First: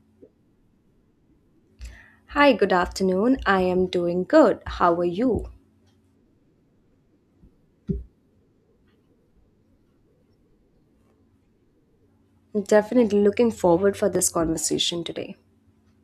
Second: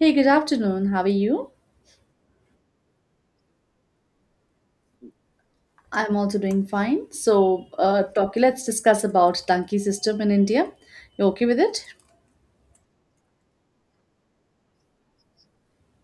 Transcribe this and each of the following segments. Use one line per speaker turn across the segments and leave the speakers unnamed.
Hey, good afternoon. How are you?
Hi, good afternoon. I am doing good. How are you?
I'm also doing fine. Let's discuss about Tanki system in India. You okay with it?
Definitely looking forward for this conversation today.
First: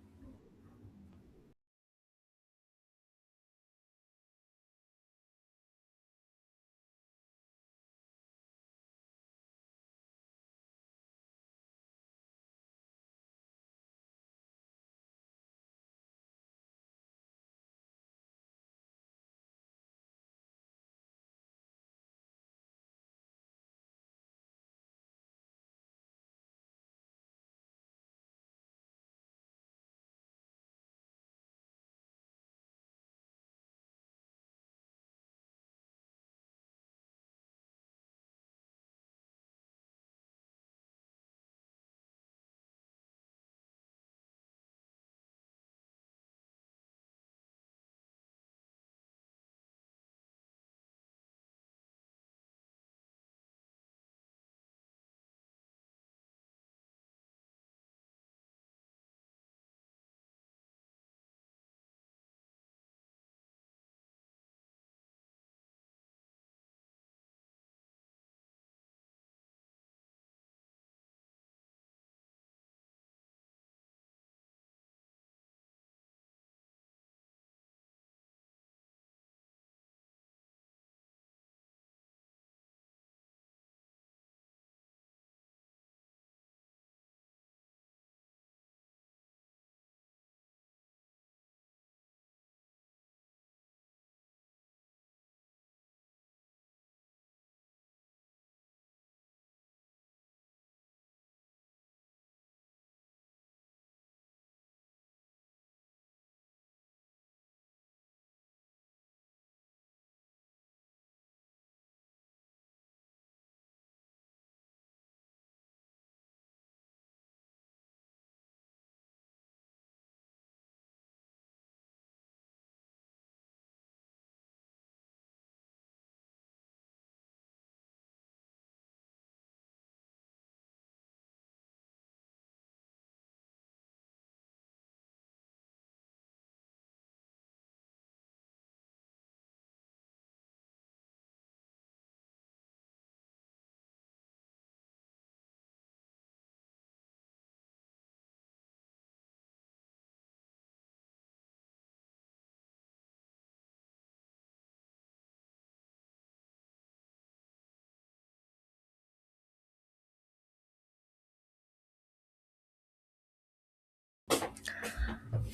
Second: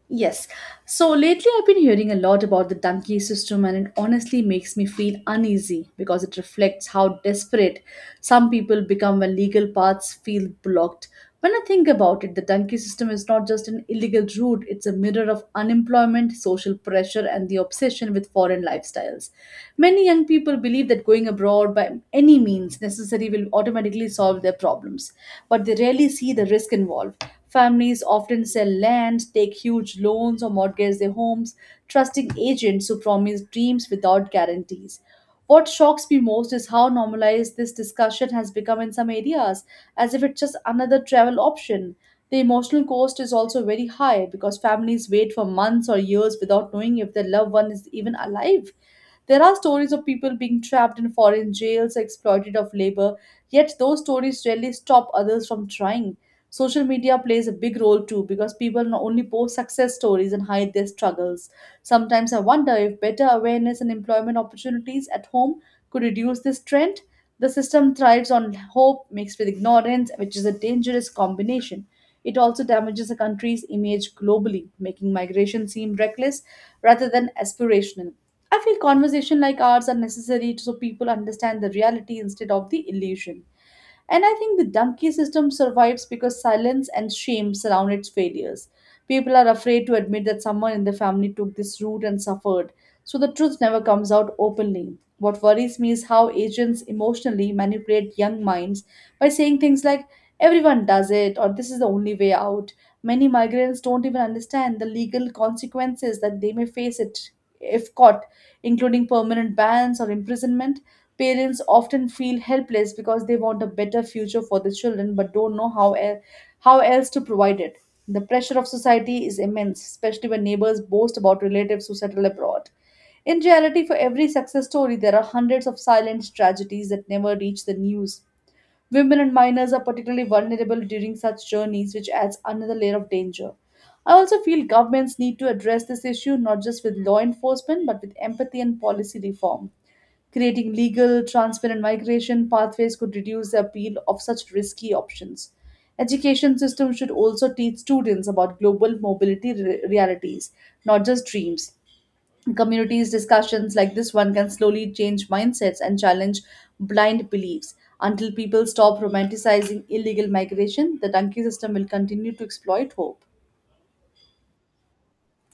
Yes. So lately I've been hearing a lot about the donkey system and it honestly makes me feel uneasy because it reflects how desperate some people become when legal paths feel blocked. When I think about it, the donkey system is not just an illegal route, it's a mirror of unemployment, social pressure and the obsession with foreign lifestyles. Many young people believe that going abroad by any means necessary will automatically solve their problems, but they rarely see the risk involved. Families often sell land, take huge loans, or mortgage their homes, trusting agents who promise dreams without guarantees. What shocks me most is how normalized this discussion has become in some areas, as if it's just another travel option. The emotional cost is also very high because families wait for months or years without knowing if their loved one is even alive. There are stories of people being trapped in foreign jails, exploited of labor, yet those stories rarely stop others from trying. Social media plays a big role too because people not only post success stories and hide their struggles. Sometimes I wonder if better awareness and employment opportunities at home could reduce this trend. The system thrives on hope mixed with ignorance, which is a dangerous combination. It also damages a country's image globally, making migration seem reckless rather than aspirational. I feel conversation like ours are necessary so people understand the reality instead of the illusion. And I think the donkey system survives because silence and shame surround its failures. People are afraid to admit that someone in the family took this route and suffered, so the truth never comes out openly. What worries me is how agents emotionally manipulate young minds by saying things like, everyone does it, or this is the only way out. Many migrants don't even understand the legal consequences that they may face it if caught, including permanent bans or imprisonment. Parents often feel helpless because they want a better future for their children but don't know how else to provide it. The pressure of society is immense, especially when neighbors boast about relatives who settle abroad. In reality, for every success story, there are hundreds of silent tragedies that never reach the news. Women and minors are particularly vulnerable during such journeys, which adds another layer of danger. I also feel governments need to address this issue not just with law enforcement but with empathy and policy reform. Creating legal, transparent migration pathways could reduce the appeal of such risky options. Education systems should also teach students about global realities, not just dreams. Communities' discussions like this one can slowly change mindsets and challenge blind beliefs. Until people stop romanticizing illegal migration, the donkey system will continue to exploit hope.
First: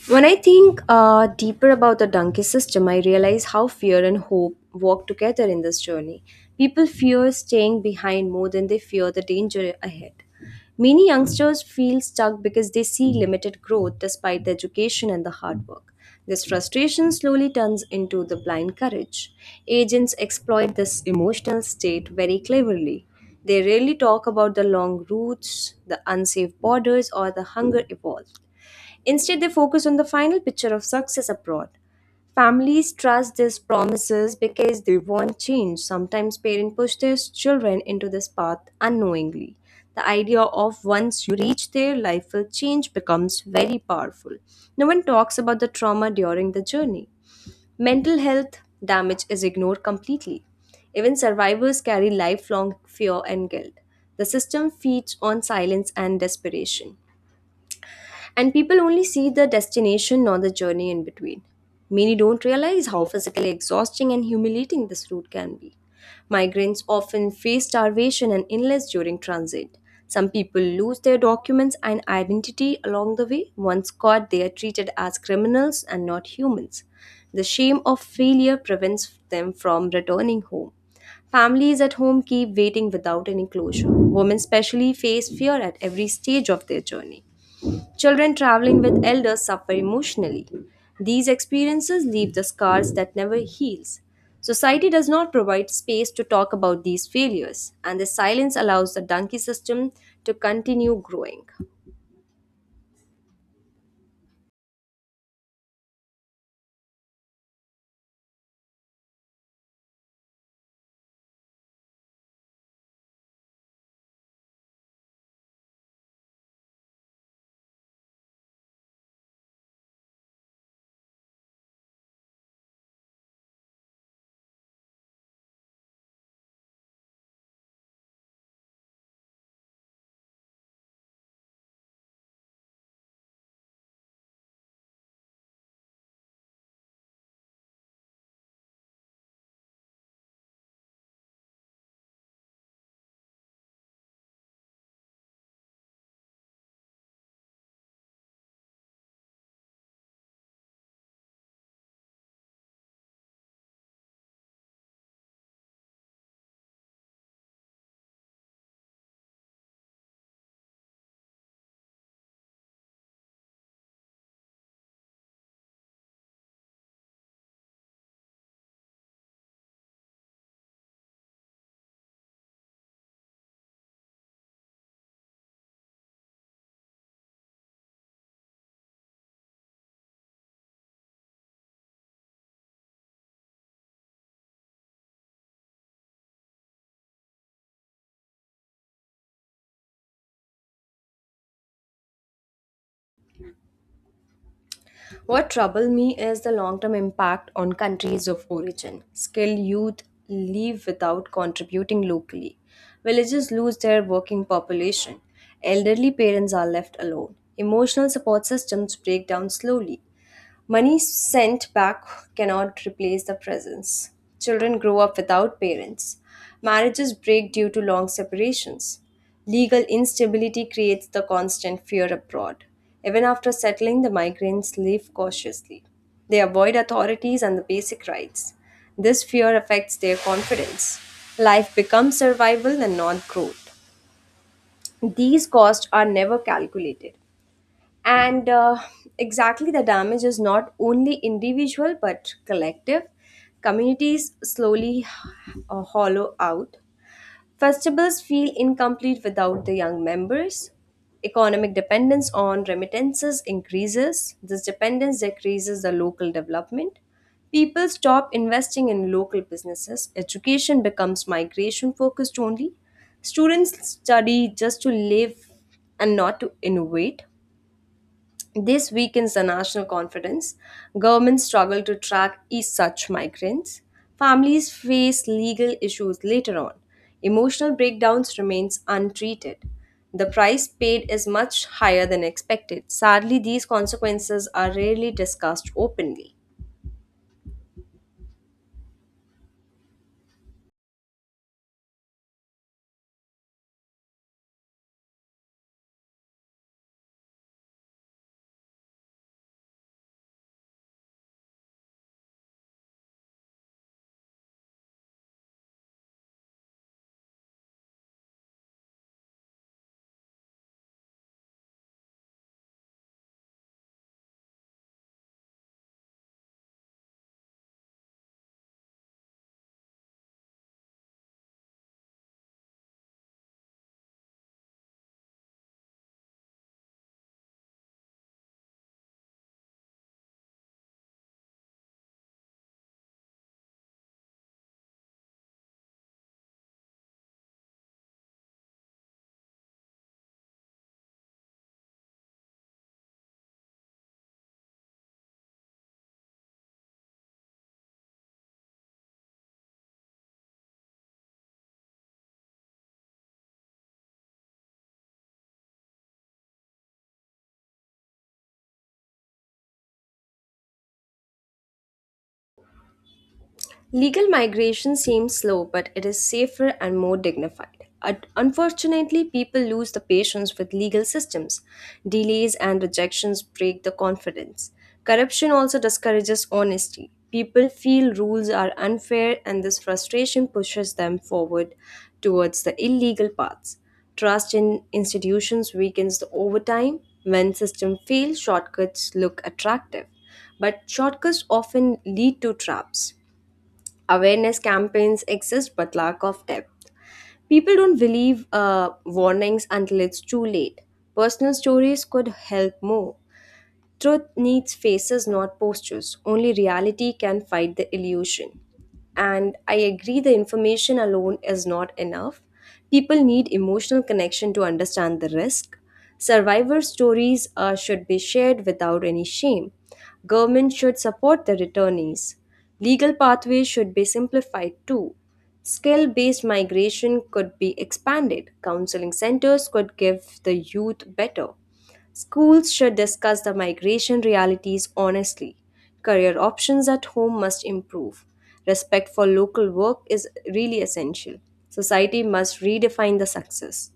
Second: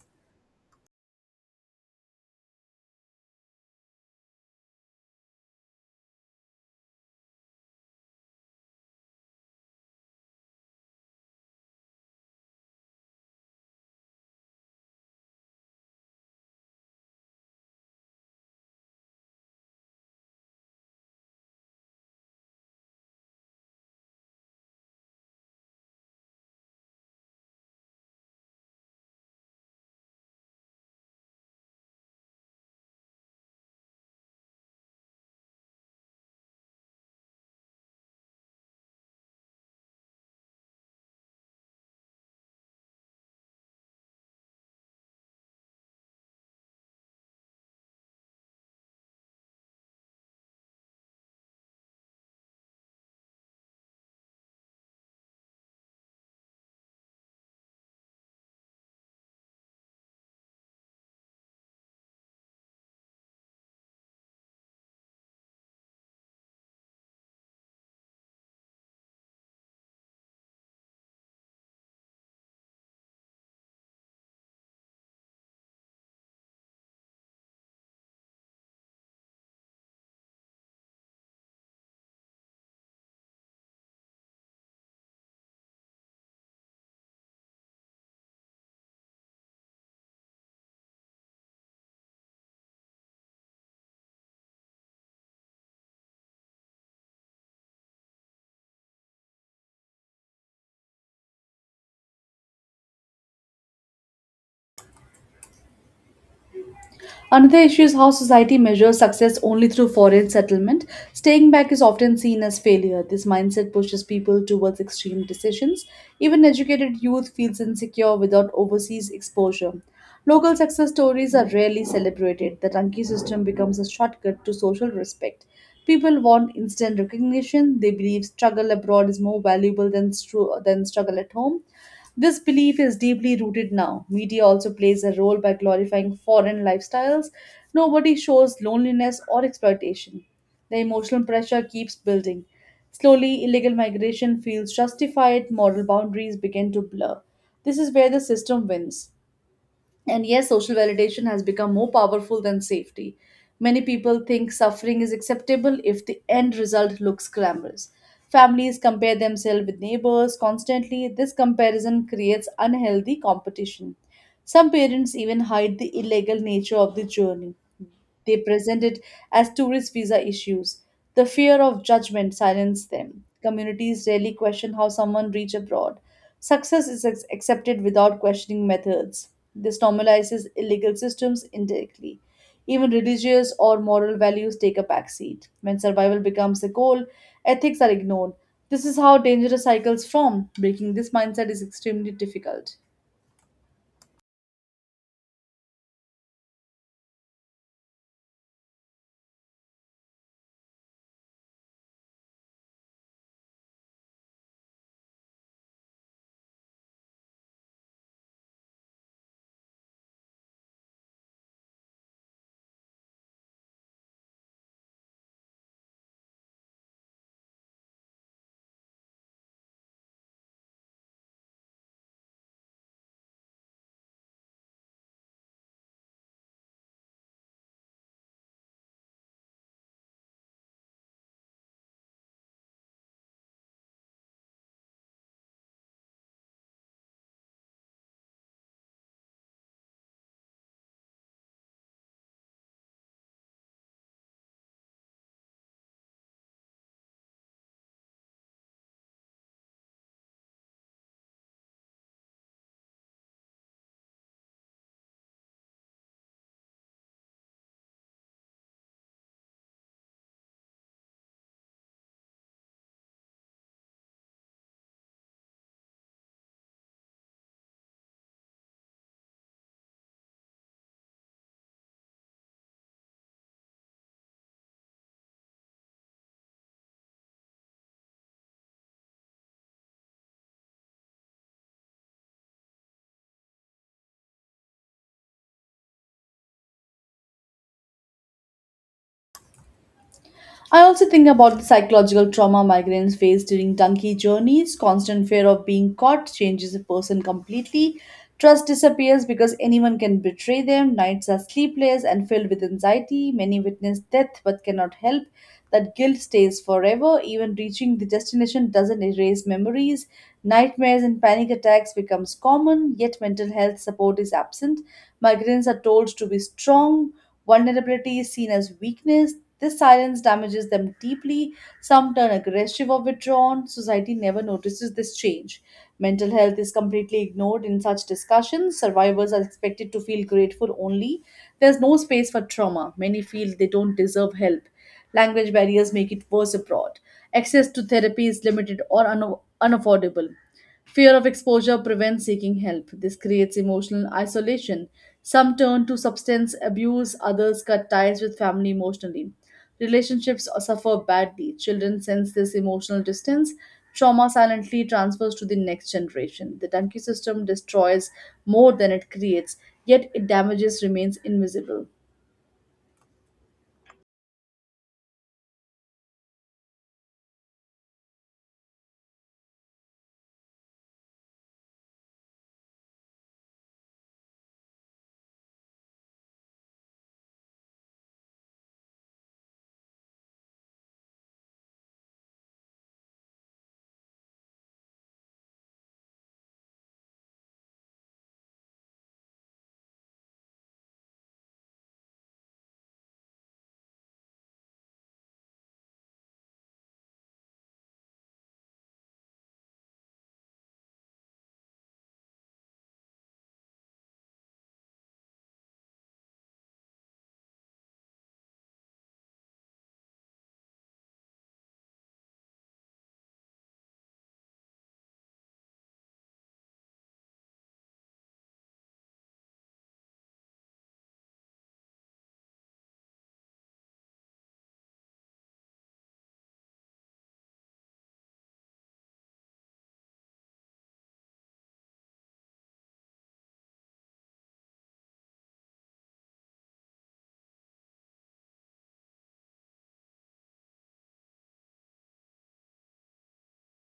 When I think deeper about the donkey system, I realize how fear and hope walk together in this journey. People fear staying behind more than they fear the danger ahead. Many youngsters feel stuck because they see limited growth despite the education and the hard work. This frustration slowly turns into the blind courage. Agents exploit this emotional state very cleverly. They rarely talk about the long routes, the unsafe borders, or the hunger involved. Instead, they focus on the final picture of success abroad. Families trust these promises because they want change. Sometimes parents push their children into this path unknowingly. The idea of once you reach there, life will change becomes very powerful. No one talks about the trauma during the journey. Mental health damage is ignored completely. Even survivors carry lifelong fear and guilt. The system feeds on silence and desperation. And people only see the destination, not the journey in between. Many don't realize how physically exhausting and humiliating this route can be. Migrants often face starvation and illness during transit. Some people lose their documents and identity along the way. Once caught, they are treated as criminals and not humans. The shame of failure prevents them from returning home. Families at home keep waiting without any closure. Women, especially, face fear at every stage of their journey. Children traveling with elders suffer emotionally. These experiences leave the scars that never heals. Society does not provide space to talk about these failures, and the silence allows the donkey system to continue growing.
Another issue is how society measures success only through foreign settlement. Staying back is often seen as failure. This mindset pushes people towards extreme decisions. Even educated youth feels insecure without overseas exposure. Local success stories are rarely celebrated. The ranking system becomes a shortcut to social respect. People want instant recognition. They believe struggle abroad is more valuable than struggle at home. This belief is deeply rooted now. Media also plays a role by glorifying foreign lifestyles. Nobody shows loneliness or exploitation. The emotional pressure keeps building. Slowly, illegal migration feels justified, moral boundaries begin to blur. This is where the system wins. And yes, social validation has become more powerful than safety. Many people think suffering is acceptable if the end result looks glamorous. Families compare themselves with neighbors constantly. This comparison creates unhealthy competition. Some parents even hide the illegal nature of the journey. They present it as tourist visa issues. The fear of judgment silenced them. Communities rarely question how someone reached abroad. Success is accepted without questioning methods. This normalizes illegal systems indirectly. Even religious or moral values take a backseat. When survival becomes a goal, ethics are ignored. This is how dangerous cycles form. Breaking this mindset is extremely difficult.
What troubles me is the long-term impact on countries of origin. Skilled youth leave without contributing locally. Villages lose their working population. Elderly parents are left alone. Emotional support systems break down slowly. Money sent back cannot replace the presence. Children grow up without parents. Marriages break due to long separations. Legal instability creates the constant fear abroad. Even after settling, the migrants live cautiously. They avoid authorities and the basic rights. This fear affects their confidence. Life becomes survival and not growth. These costs are never calculated and exactly the damage is not only individual but collective communities slowly hollow out festivals feel incomplete without the young members economic dependence on remittances increases this dependence decreases the local development people stop investing in local businesses education becomes migration focused only students study just to live and not to innovate this weakens the national confidence. Governments struggle to track each such migrants. Families face legal issues later on. Emotional breakdowns remains untreated. The price paid is much higher than expected. Sadly, these consequences are rarely discussed openly.
I also think about the psychological trauma migrants face during donkey journeys. Constant fear of being caught changes a person completely. Trust disappears because anyone can betray them. Nights are sleepless and filled with anxiety. Many witness death but cannot help. That guilt stays forever. Even reaching the destination doesn't erase memories. Nightmares and panic attacks becomes common, yet mental health support is absent. Migrants are told to be strong. Vulnerability is seen as weakness. This silence damages them deeply. Some turn aggressive or withdrawn. Society never notices this change. Mental health is completely ignored in such discussions. Survivors are expected to feel grateful only. There's no space for trauma. Many feel they don't deserve help. Language barriers make it worse abroad. Access to therapy is limited unaffordable. Fear of exposure prevents seeking help. This creates emotional isolation. Some turn to substance abuse, others cut ties with family emotionally. Relationships suffer badly. Children sense this emotional distance. Trauma silently transfers to the next generation. The Dunky system destroys more than it creates, yet its damages remains invisible.
Legal migration seems slow, but it is safer and more dignified. Unfortunately, people lose the patience with legal systems. Delays and rejections break the confidence. Corruption also discourages honesty. People feel rules are unfair, and this frustration pushes them forward towards the illegal paths. Trust in institutions weakens the overtime. When systems fail, shortcuts look attractive, but shortcuts often lead to traps. Awareness campaigns exist, but lack of depth. People don't believe warnings until it's too late. Personal stories could help more. Truth needs faces, not postures. Only reality can fight the illusion. And I agree the information alone is not enough. People need emotional connection to understand the risk. Survivor stories should be shared without any shame. Government should support the returnees. Legal pathways should be simplified too. Skill based migration could be expanded. Counseling centers could give the youth better. Schools should discuss the migration realities honestly. Career options at home must improve. Respect for local work is really essential. Society must redefine the success.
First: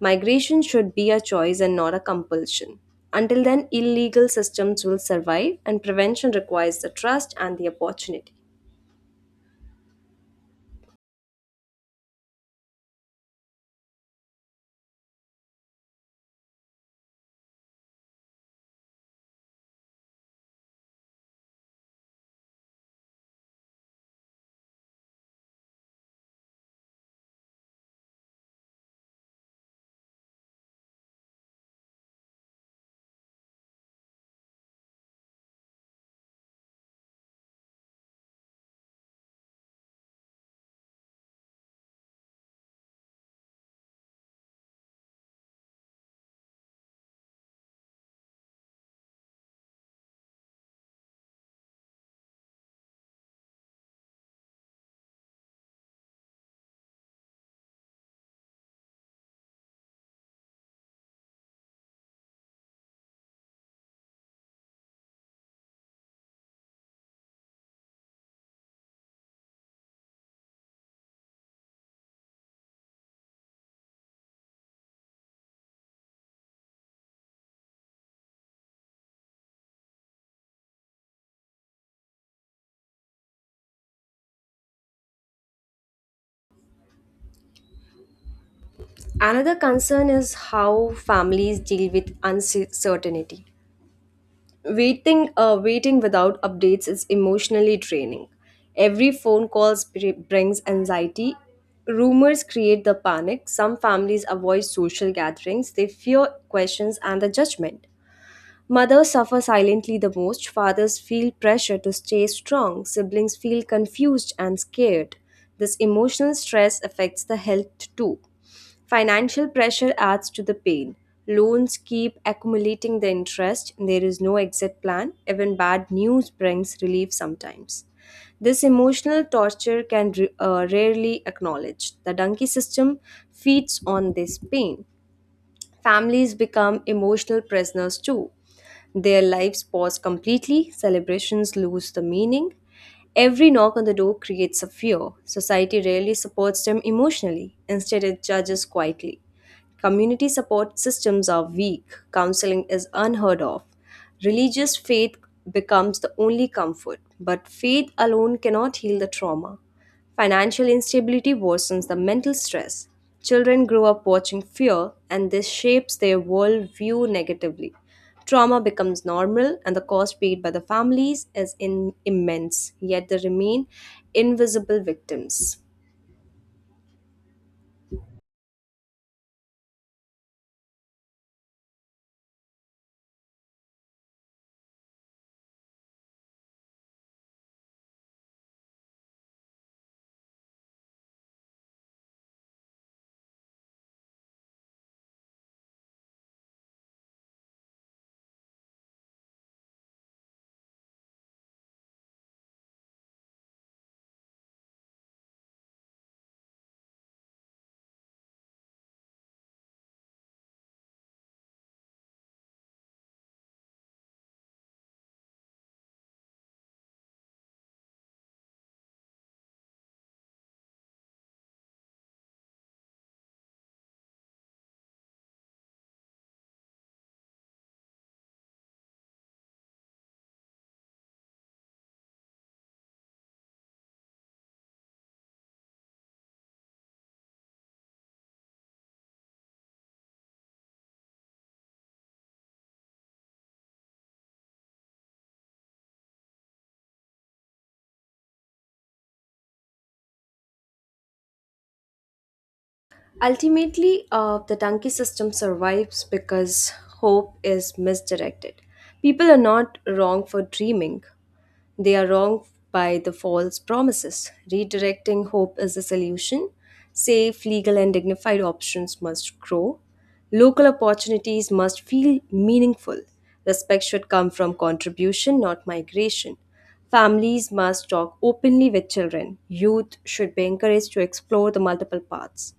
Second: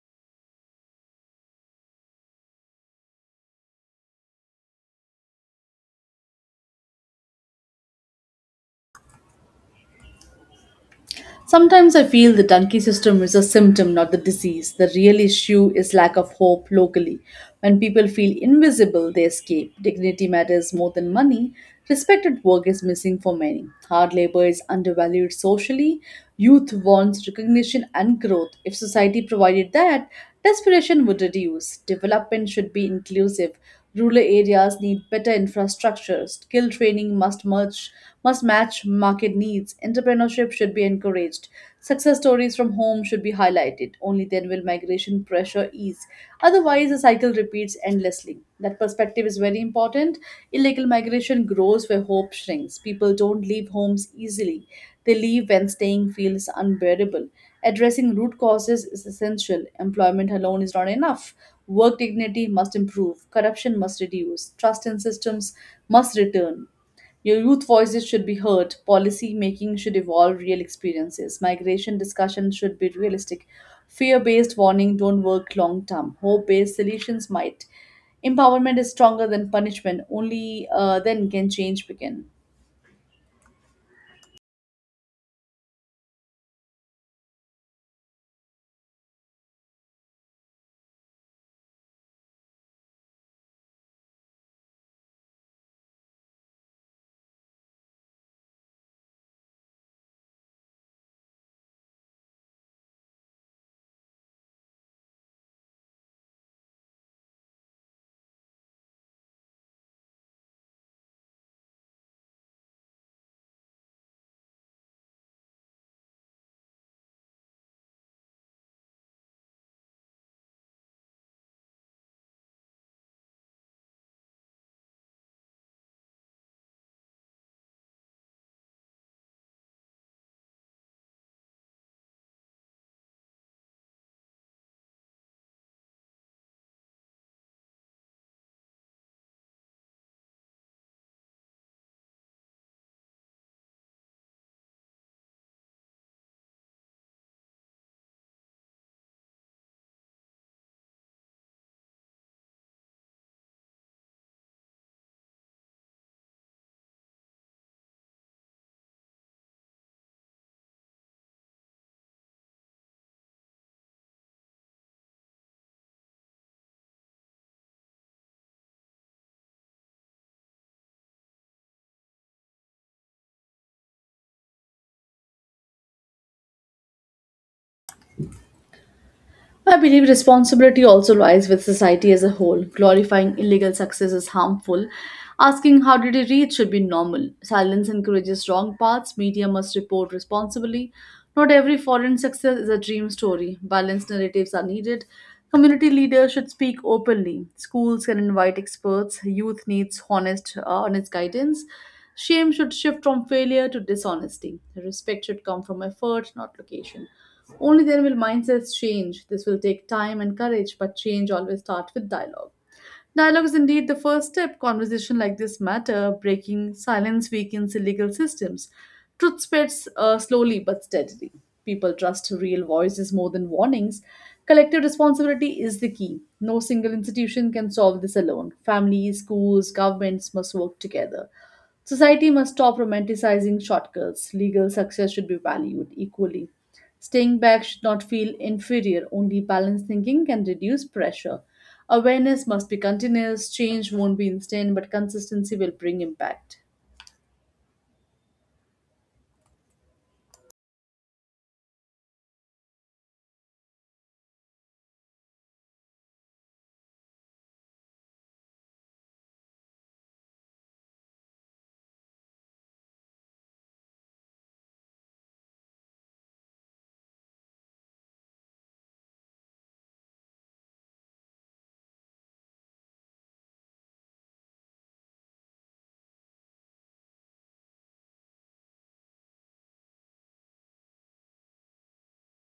Migration should be a choice and not a compulsion. Until then, illegal systems will survive, and prevention requires the trust and the opportunity.
Sometimes I feel the donkey system is a symptom, not the disease. The real issue is lack of hope locally. When people feel invisible, they escape. Dignity matters more than money. Respected work is missing for many. Hard labor is undervalued socially. Youth wants recognition and growth. If society provided that, desperation would reduce. Development should be inclusive. Rural areas need better infrastructure. Skill training must merge, Must match market needs. Entrepreneurship should be encouraged. Success stories from home should be highlighted. Only then will migration pressure ease. Otherwise, the cycle repeats endlessly. That perspective is very important. Illegal migration grows where hope shrinks. People don't leave homes easily. They leave when staying feels unbearable. Addressing root causes is essential. Employment alone is not enough. Work dignity must improve. Corruption must reduce. Trust in systems must return. Your youth voices should be heard. Policy making should evolve real experiences. Migration discussion should be realistic. Fear based warning don't work long term. Hope based solutions might. Empowerment is stronger than punishment. Only then can change begin.
Another concern is how families deal with uncertainty. Waiting without updates is emotionally draining. Every phone call brings anxiety. Rumors create the panic. Some families avoid social gatherings. They fear questions and the judgment. Mothers suffer silently the most, fathers feel pressure to stay strong, siblings feel confused and scared. This emotional stress affects the health too. Financial pressure adds to the pain. Loans keep accumulating the interest, and there is no exit plan. Even bad news brings relief sometimes. This emotional torture can rarely acknowledged. The donkey system feeds on this pain. Families become emotional prisoners too. Their lives pause completely, celebrations lose the meaning. Every knock on the door creates a fear. Society rarely supports them emotionally, instead, it judges quietly. Community support systems are weak, counseling is unheard of. Religious faith becomes the only comfort, but faith alone cannot heal the trauma. Financial instability worsens the mental stress. Children grow up watching fear, and this shapes their worldview negatively. Trauma becomes normal, and the cost paid by the families is immense, yet they remain invisible victims.
I believe responsibility also lies with society as a whole. Glorifying illegal success is harmful. Asking how did it reach should be normal. Silence encourages wrong paths. Media must report responsibly. Not every foreign success is a dream story. Balanced narratives are needed. Community leaders should speak openly. Schools can invite experts. Youth needs honest guidance. Shame should shift from failure to dishonesty. Respect should come from effort, not location. Only then will mindsets change. This will take time and courage, but change always starts with dialogue. Dialogue is indeed the first step. Conversation like this matter. Breaking silence weakens illegal systems. Truth spreads slowly but steadily. People trust real voices more than warnings. Collective responsibility is the key. No single institution can solve this alone. Families, schools, governments must work together. Society must stop romanticizing shortcuts. Legal success should be valued equally. Staying back should not feel inferior, only balanced thinking can reduce pressure. Awareness must be continuous, change won't be instant, but consistency will bring impact.
Ultimately, the donkey system survives because hope is misdirected. People are not wrong for dreaming. They are wronged by the false promises. Redirecting hope is the solution. Safe, legal, and dignified options must grow. Local opportunities must feel meaningful. Respect should come from contribution, not migration. Families must talk openly with children. Youth should be encouraged to explore the multiple paths.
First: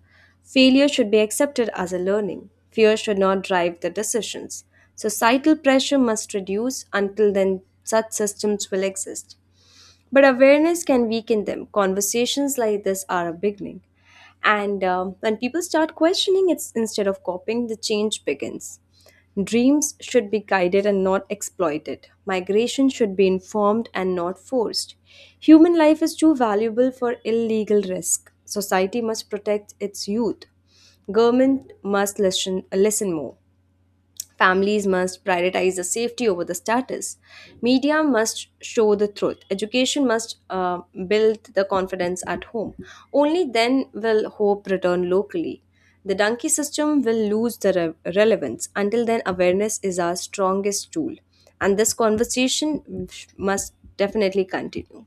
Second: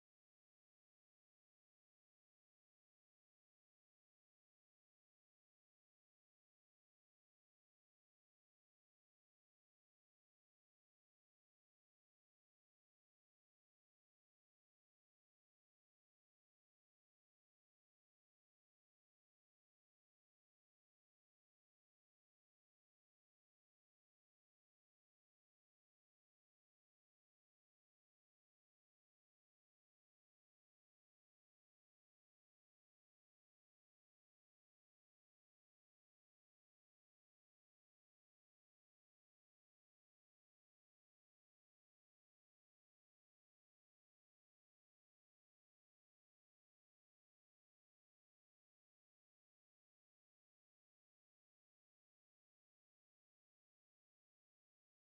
Failure should be accepted as a learning. Fear should not drive the decisions. Societal pressure must reduce. Until then, such systems will exist. But awareness can weaken them. Conversations like this are a beginning. And When people start questioning it instead of copying, the change begins. Dreams should be guided and not exploited. Migration should be informed and not forced. Human life is too valuable for illegal risk. Society must protect its youth. Government must listen, listen more. Families must prioritize the safety over the status. Media must show the truth. Education must build the confidence at home. Only then will hope return locally. The donkey system will lose the relevance. Until then, awareness is our strongest tool. And this conversation must definitely continue.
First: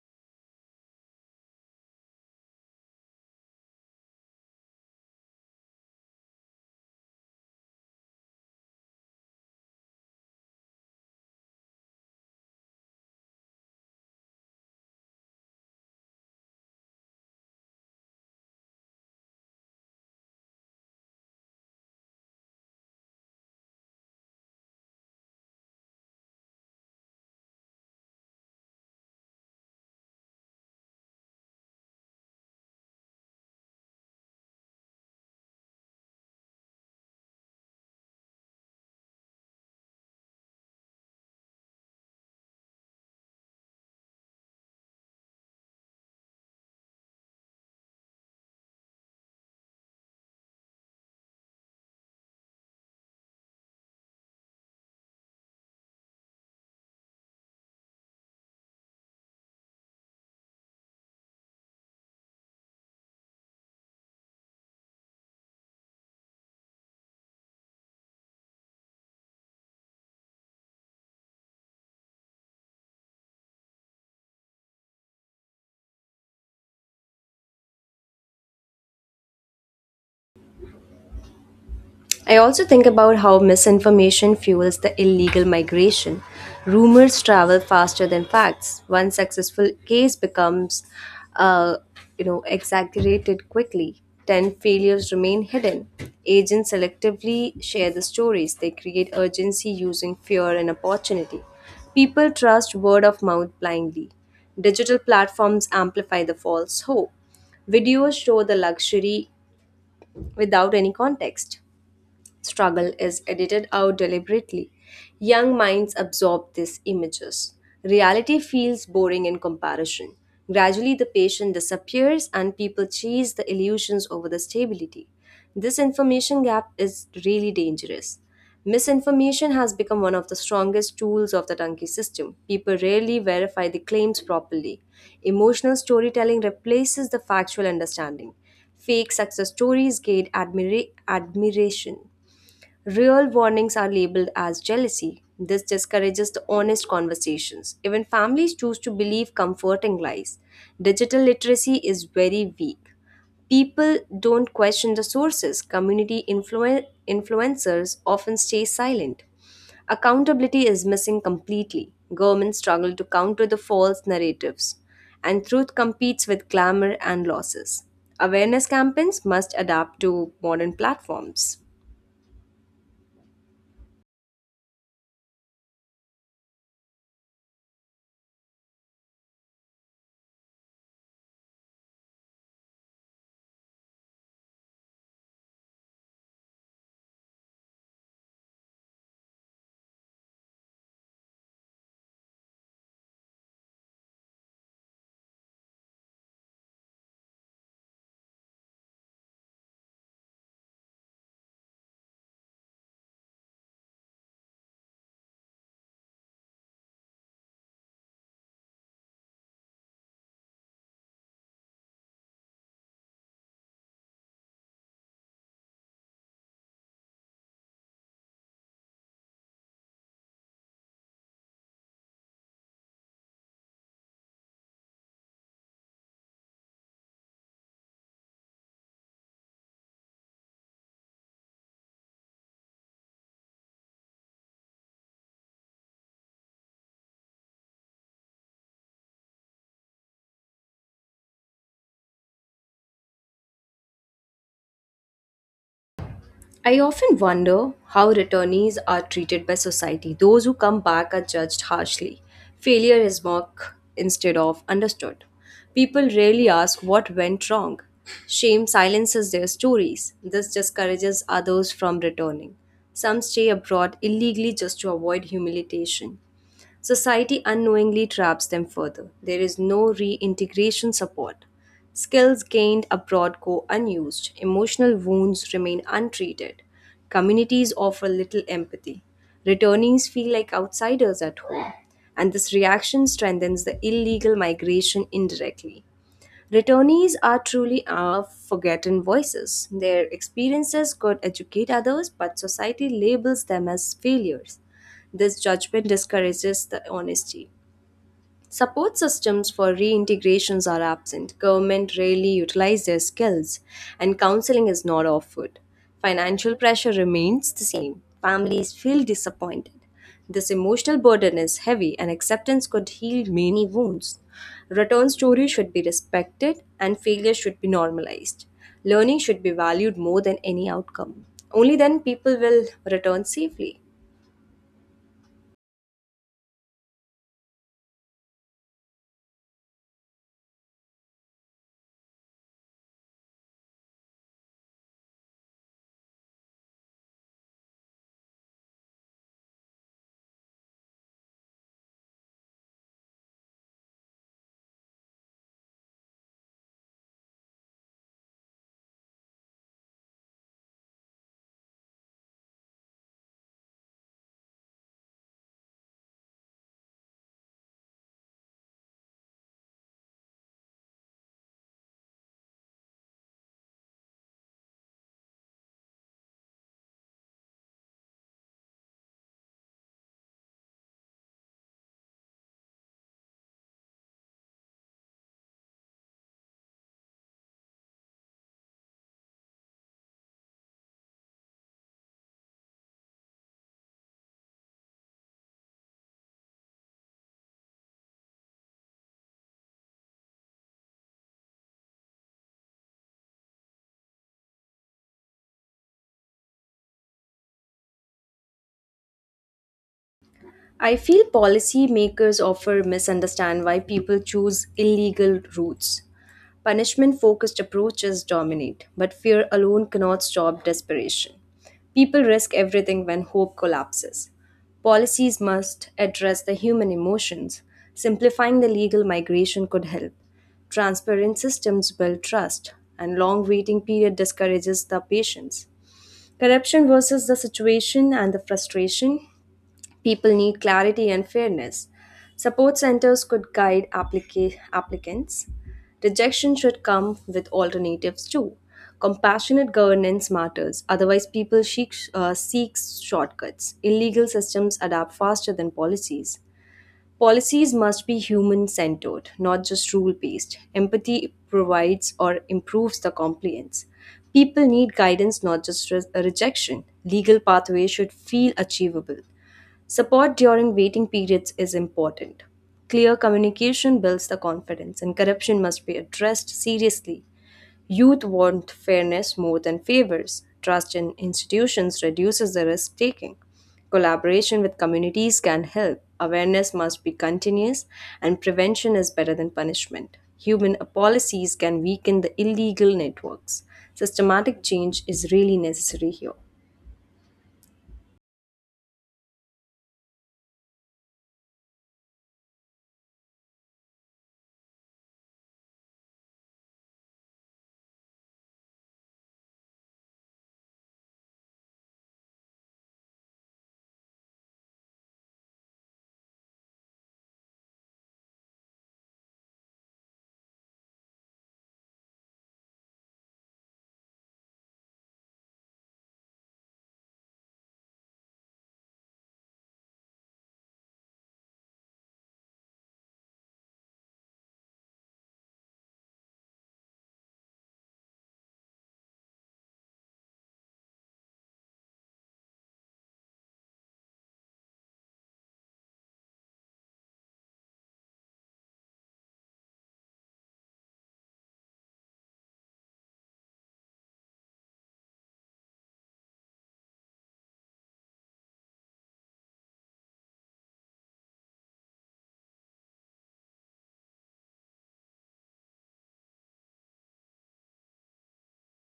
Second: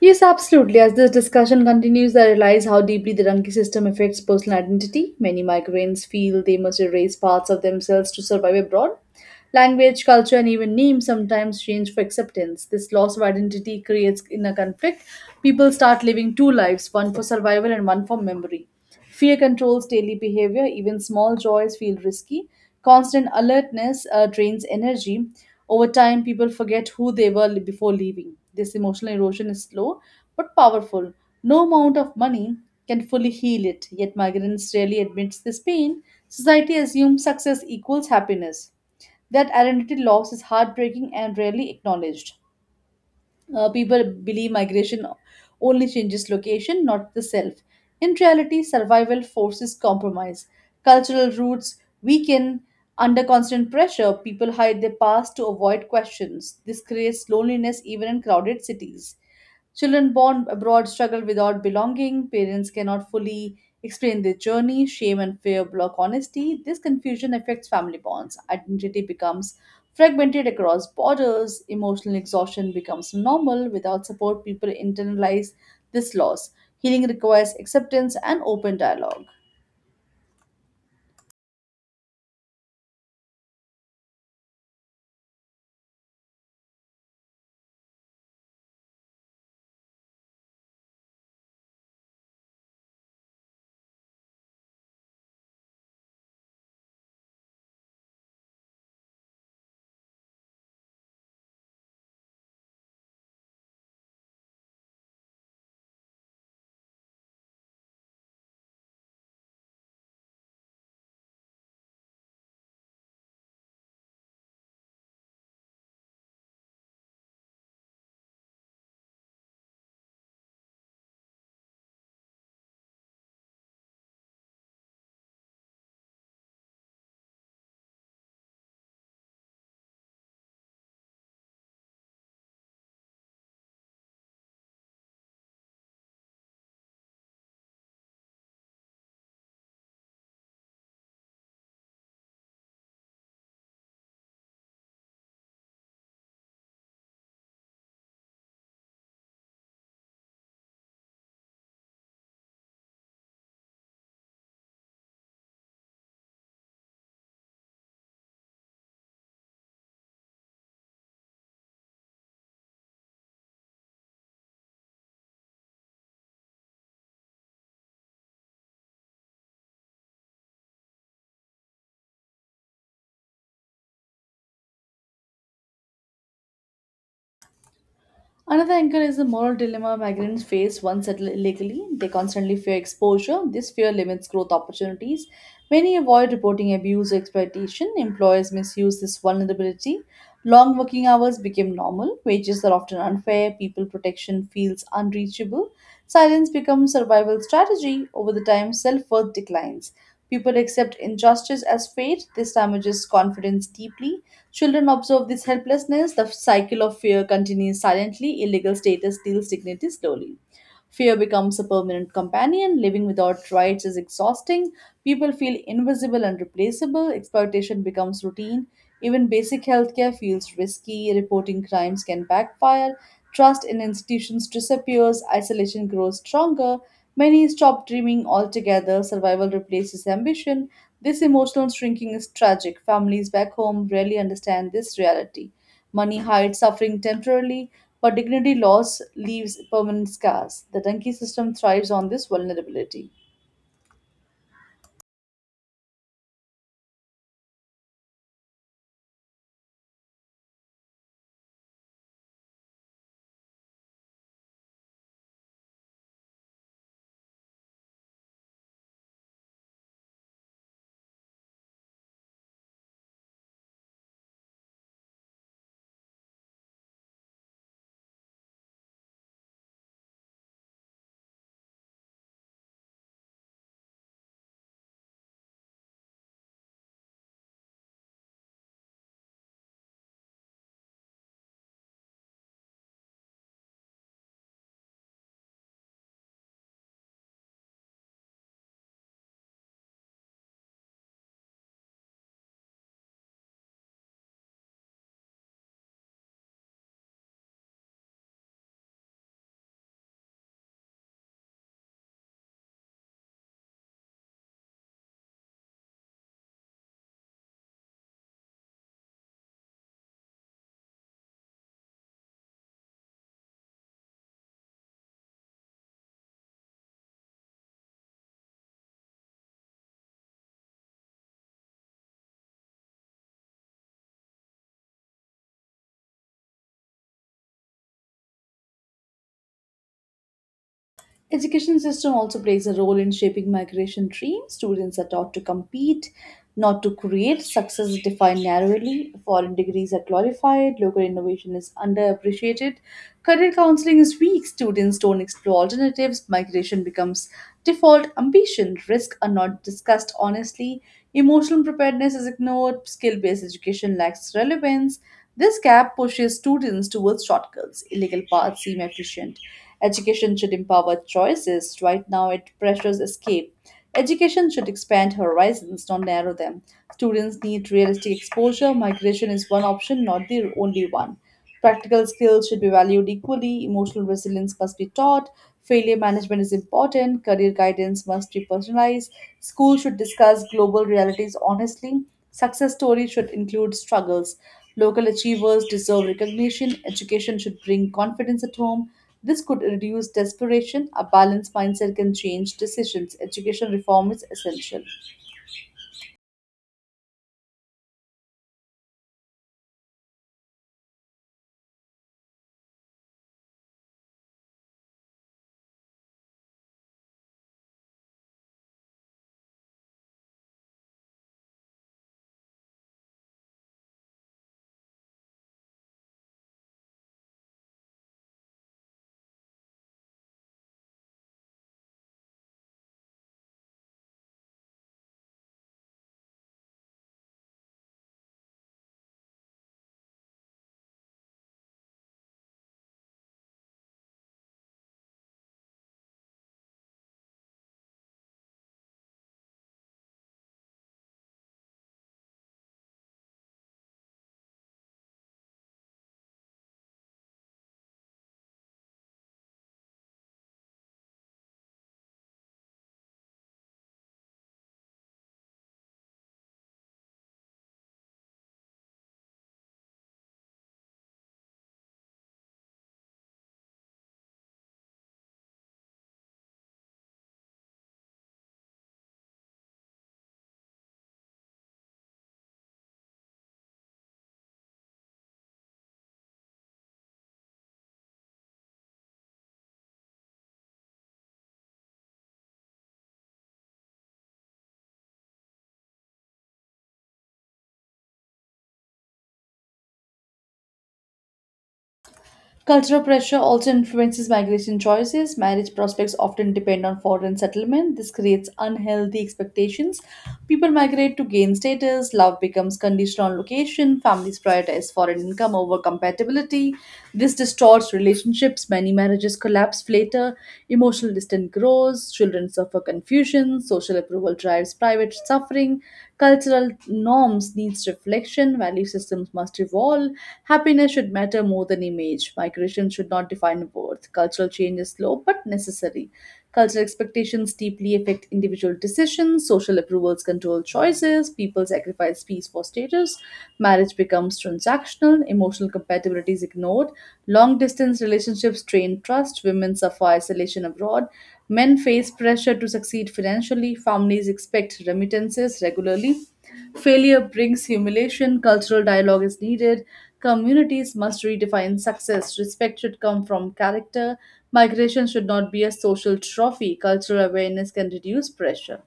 Yes, absolutely. As this discussion continues, I realize how deeply the Ranki system affects personal identity. Many migrants feel they must erase parts of themselves to survive abroad. Language, culture, and even names sometimes change for acceptance. This loss of identity creates inner conflict. People start living two lives, one for survival and one for memory. Fear controls daily behavior, even small joys feel risky. Constant alertness drains energy. Over time, people forget who they were before leaving. This emotional erosion is slow but powerful. No amount of money can fully heal it, yet migrants rarely admits this pain. Society assumes success equals happiness. That identity loss is heartbreaking and rarely acknowledged. People believe migration only changes location, not the self. In reality, survival forces compromise. Cultural roots weaken under constant pressure. People hide their past to avoid questions. This creates loneliness even in crowded cities. Children born abroad struggle without belonging. Parents cannot fully explain their journey. Shame and fear block honesty. This confusion affects family bonds. Identity becomes fragmented across borders. Emotional exhaustion becomes normal. Without support, people internalize this loss. Healing requires acceptance and open dialogue.
I also think about how misinformation fuels the illegal migration. Rumors travel faster than facts. One successful case becomes, uh, you know, exaggerated quickly. Ten failures remain hidden. Agents selectively share the stories. They create urgency using fear and opportunity. People trust word of mouth blindly. Digital platforms amplify the false hope. Videos show the luxury without any context struggle is edited out deliberately. Young minds absorb these images. Reality feels boring in comparison. Gradually, the patient disappears and people chase the illusions over the stability. This information gap is really dangerous. Misinformation has become one of the strongest tools of the donkey system. People rarely verify the claims properly. Emotional storytelling replaces the factual understanding. Fake success stories gain admiration. Real warnings are labeled as jealousy. This discourages the honest conversations. Even families choose to believe comforting lies. Digital literacy is very weak. People don't question the sources. Community influencers often stay silent. Accountability is missing completely. Governments struggle to counter the false narratives, and truth competes with glamour and losses. Awareness campaigns must adapt to modern platforms.
Another angle is the moral dilemma migrants face once settled illegally. They constantly fear exposure. This fear limits growth opportunities. Many avoid reporting abuse or exploitation. Employers misuse this vulnerability. Long working hours become normal. Wages are often unfair. People protection feels unreachable. Silence becomes survival strategy. Over the time, self-worth declines. People accept injustice as fate. This damages confidence deeply. Children observe this helplessness, the cycle of fear continues silently, illegal status steals dignity slowly. Fear becomes a permanent companion. Living without rights is exhausting, people feel invisible and replaceable, exploitation becomes routine, even basic healthcare feels risky, reporting crimes can backfire, trust in institutions disappears, isolation grows stronger, many stop dreaming altogether, survival replaces ambition. This emotional shrinking is tragic. Families back home rarely understand this reality. Money hides suffering temporarily, but dignity loss leaves permanent scars. The Dunki system thrives on this vulnerability.
I often wonder how returnees are treated by society. Those who come back are judged harshly. Failure is mocked instead of understood. People rarely ask what went wrong. Shame silences their stories. This discourages others from returning. Some stay abroad illegally just to avoid humiliation society unknowingly traps them further. There is no reintegration support. Skills gained abroad go unused, emotional wounds remain untreated. Communities offer little empathy. Returnees feel like outsiders at home, and this reaction strengthens the illegal migration indirectly. Returnees are truly our forgotten voices. Their experiences could educate others, but society labels them as failures. This judgment discourages the honesty. Support systems for reintegrations are absent. Government rarely utilize their skills, and counseling is not offered. Financial pressure remains the same. Families feel disappointed. This emotional burden is heavy, and acceptance could heal many wounds. Return stories should be respected, and failure should be normalized. Learning should be valued more than any outcome. Only then people will return safely.
Education system also plays a role in shaping migration dreams. Students are taught to compete, not to create. Success is defined narrowly. Foreign degrees are glorified. Local innovation is underappreciated. Career counseling is weak. Students don't explore alternatives. Migration becomes default ambition. Risks are not discussed honestly. Emotional preparedness is ignored. Skill-based education lacks relevance. This gap pushes students towards shortcuts. Illegal paths seem efficient. Education should empower choices. Right now, it pressures escape. Education should expand horizons, not narrow them. Students need realistic exposure. Migration is one option, not the only one. Practical skills should be valued equally. Emotional resilience must be taught. Failure management is important. Career guidance must be personalized. Schools should discuss global realities honestly. Success stories should include struggles. Local achievers deserve recognition. Education should bring confidence at home. This could reduce desperation. A balanced mindset can change decisions. Education reform is essential.
I feel policymakers often misunderstand why people choose illegal routes. Punishment focused approaches dominate, but fear alone cannot stop desperation. People risk everything when hope collapses. Policies must address the human emotions. Simplifying the legal migration could help. Transparent systems build trust, and long waiting period discourages the patience. Corruption versus the situation and the frustration. People need clarity and fairness. Support centers could guide applicants. Rejection should come with alternatives too. Compassionate governance matters, otherwise, people seek shortcuts. Illegal systems adapt faster than policies. Policies must be human centered, not just rule based. Empathy provides or improves the compliance. People need guidance, not just rejection. Legal pathways should feel achievable. Support during waiting periods is important. Clear communication builds the confidence, and corruption must be addressed seriously. Youth want fairness more than favors. Trust in institutions reduces the risk taking. Collaboration with communities can help. Awareness must be continuous, and prevention is better than punishment. Human policies can weaken the illegal networks. Systematic change is really necessary here.
Cultural pressure also influences migration choices. Marriage prospects often depend on foreign settlement. This creates unhealthy expectations. People migrate to gain status. Love becomes conditional on location. Families prioritize foreign income over compatibility. This distorts relationships. Many marriages collapse later. Emotional distance grows. Children suffer confusion. Social approval drives private suffering. Cultural norms needs reflection. Value systems must evolve. Happiness should matter more than image. Migration should not define worth. Cultural change is slow but necessary. Cultural expectations deeply affect individual decisions. Social approvals control choices. People sacrifice peace for status. Marriage becomes transactional. Emotional compatibility is ignored. Long distance relationships strain trust. Women suffer isolation abroad. Men face pressure to succeed financially. Families expect remittances regularly. Failure brings humiliation. Cultural dialogue is needed. Communities must redefine success. Respect should come from character. Migration should not be a social trophy. Cultural awareness can reduce pressure.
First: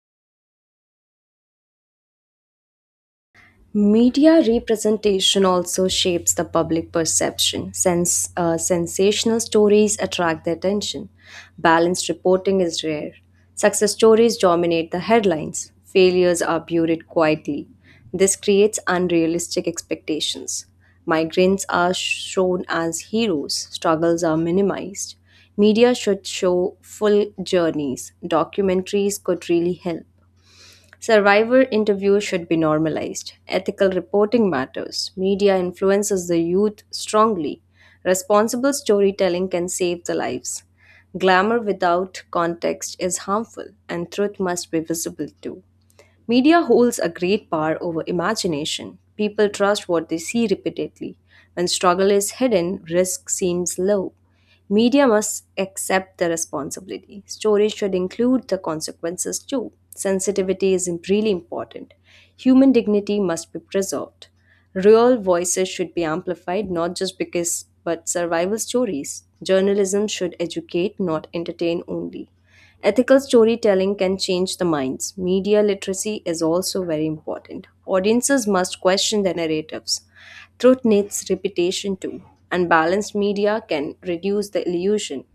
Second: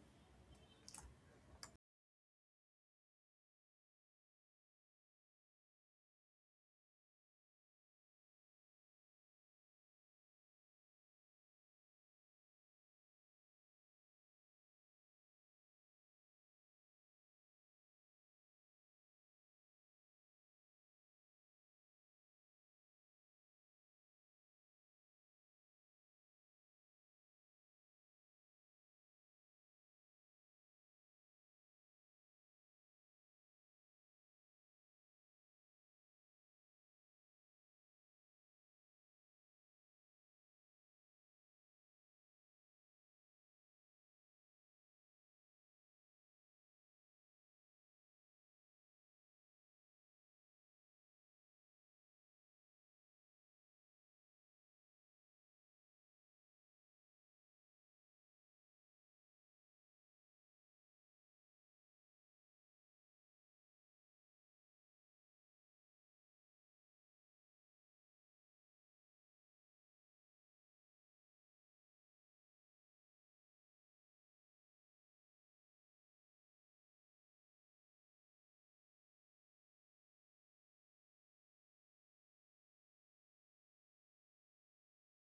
Media representation also shapes the public perception, since sensational stories attract the attention. Balanced reporting is rare. Success stories dominate the headlines, failures are buried quietly. This creates unrealistic expectations. Migrants are shown as heroes, struggles are minimized. Media should show full journeys. Documentaries could really help. Survivor interviews should be normalized. Ethical reporting matters. Media influences the youth strongly. Responsible storytelling can save the lives. Glamour without context is harmful, and truth must be visible too. Media holds a great power over imagination. People trust what they see repeatedly. When struggle is hidden, risk seems low. Media must accept the responsibility. Stories should include the consequences too. Sensitivity is really important. Human dignity must be preserved. Real voices should be amplified, not just because, but survival stories. Journalism should educate, not entertain only. Ethical storytelling can change the minds. Media literacy is also very important. Audiences must question their narratives. Truth needs repetition too, and balanced media can reduce the illusion.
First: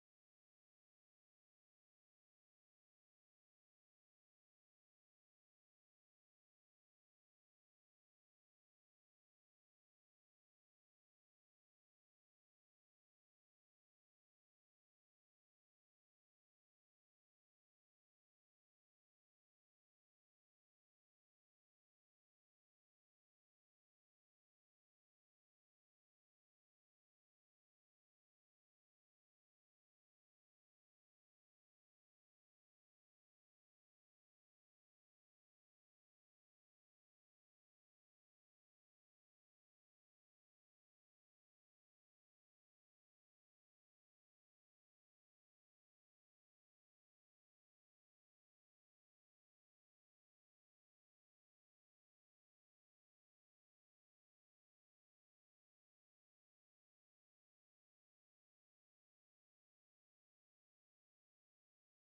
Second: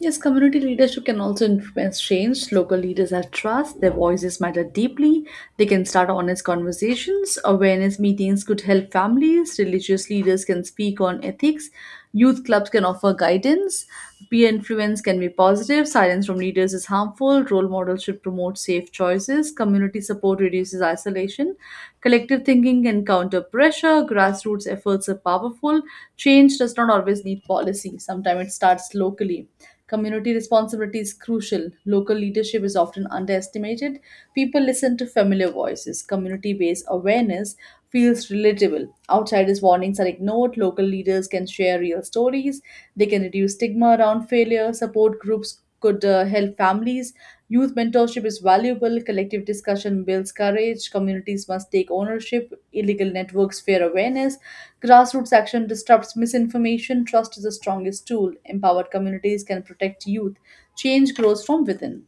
Yes, community leadership can also influence change. Local leaders have trust, their voices matter deeply, they can start honest conversations. Awareness meetings could help families, religious leaders can speak on ethics, youth clubs can offer guidance, peer influence can be positive, silence from leaders is harmful, role models should promote safe choices, community support reduces isolation, collective thinking can counter pressure, grassroots efforts are powerful. Change does not always need policy, sometimes it starts locally. Community responsibility is crucial. Local leadership is often underestimated. People listen to familiar voices. Community based awareness feels relatable. Outsiders' warnings are ignored. Local leaders can share real stories. They can reduce stigma around failure. Support groups could help families. Youth mentorship is valuable. Collective discussion builds courage. Communities must take ownership. Illegal networks fear awareness. Grassroots action disrupts misinformation. Trust is the strongest tool. Empowered communities can protect youth. Change grows from within.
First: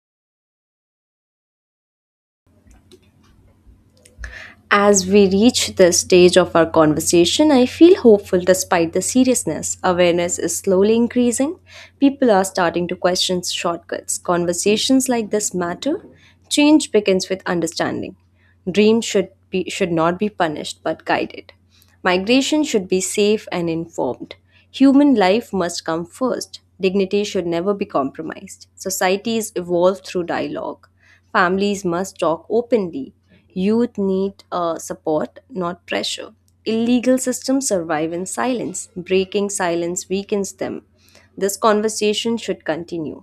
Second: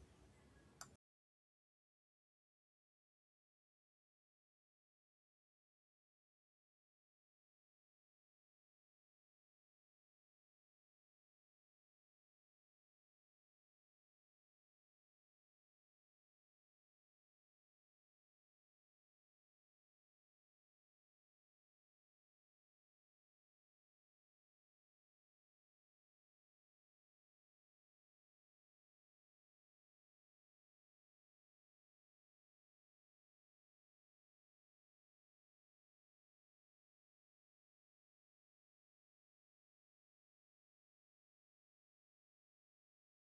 As we reach this stage of our conversation, I feel hopeful despite the seriousness. Awareness is slowly increasing. People are starting to question shortcuts. Conversations like this matter. Change begins with understanding. Dreams should not be punished but guided. Migration should be safe and informed. Human life must come first. Dignity should never be compromised. Societies evolve through dialogue. Families must talk openly. Youth need support, not pressure. Illegal systems survive in silence. Breaking silence weakens them. This conversation should continue.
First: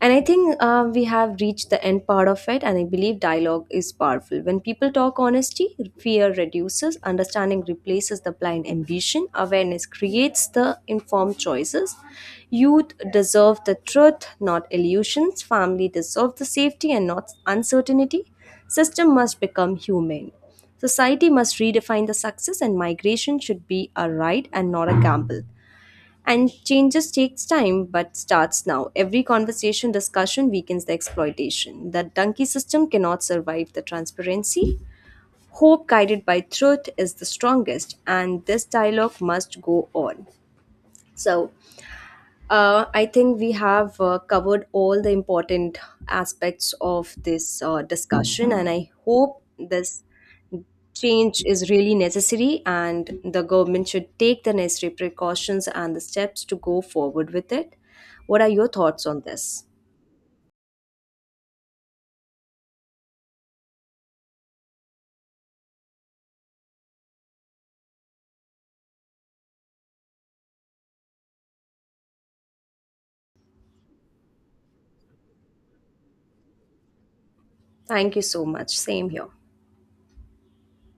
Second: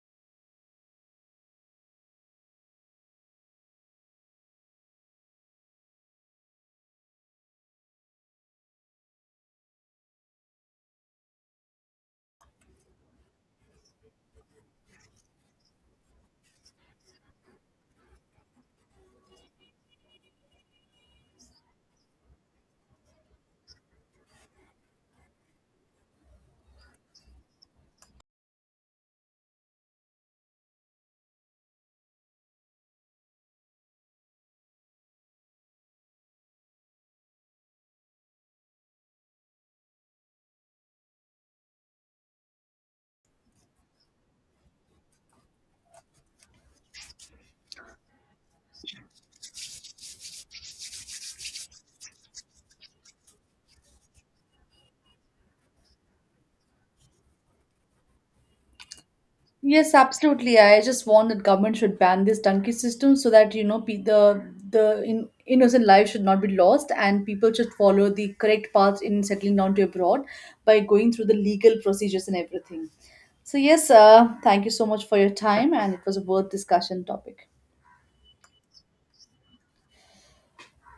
And I think we have reached the end part of it, and I believe dialogue is powerful. When people talk honesty, fear reduces, understanding replaces the blind ambition, awareness creates the informed choices. Youth deserve the truth, not illusions. Family deserve the safety and not uncertainty. System must become humane. Society must redefine the success, and migration should be a right and not a gamble. And changes takes time, but starts now. Every conversation discussion weakens the exploitation. The donkey system cannot survive the transparency. Hope guided by truth is the strongest, and this dialogue must go on. So I think we have covered all the important aspects of this discussion, and I hope this change is really necessary and the government should take the necessary precautions and the steps to go forward with it. What are your thoughts on this?
Yes, absolutely. I just want that government should ban this donkey system so that innocent life should not be lost and people should follow the correct path in settling down to abroad by going through the legal procedures and everything. So yes, thank you so much for your time and it was a worth discussion topic.
Thank you so much. Same here.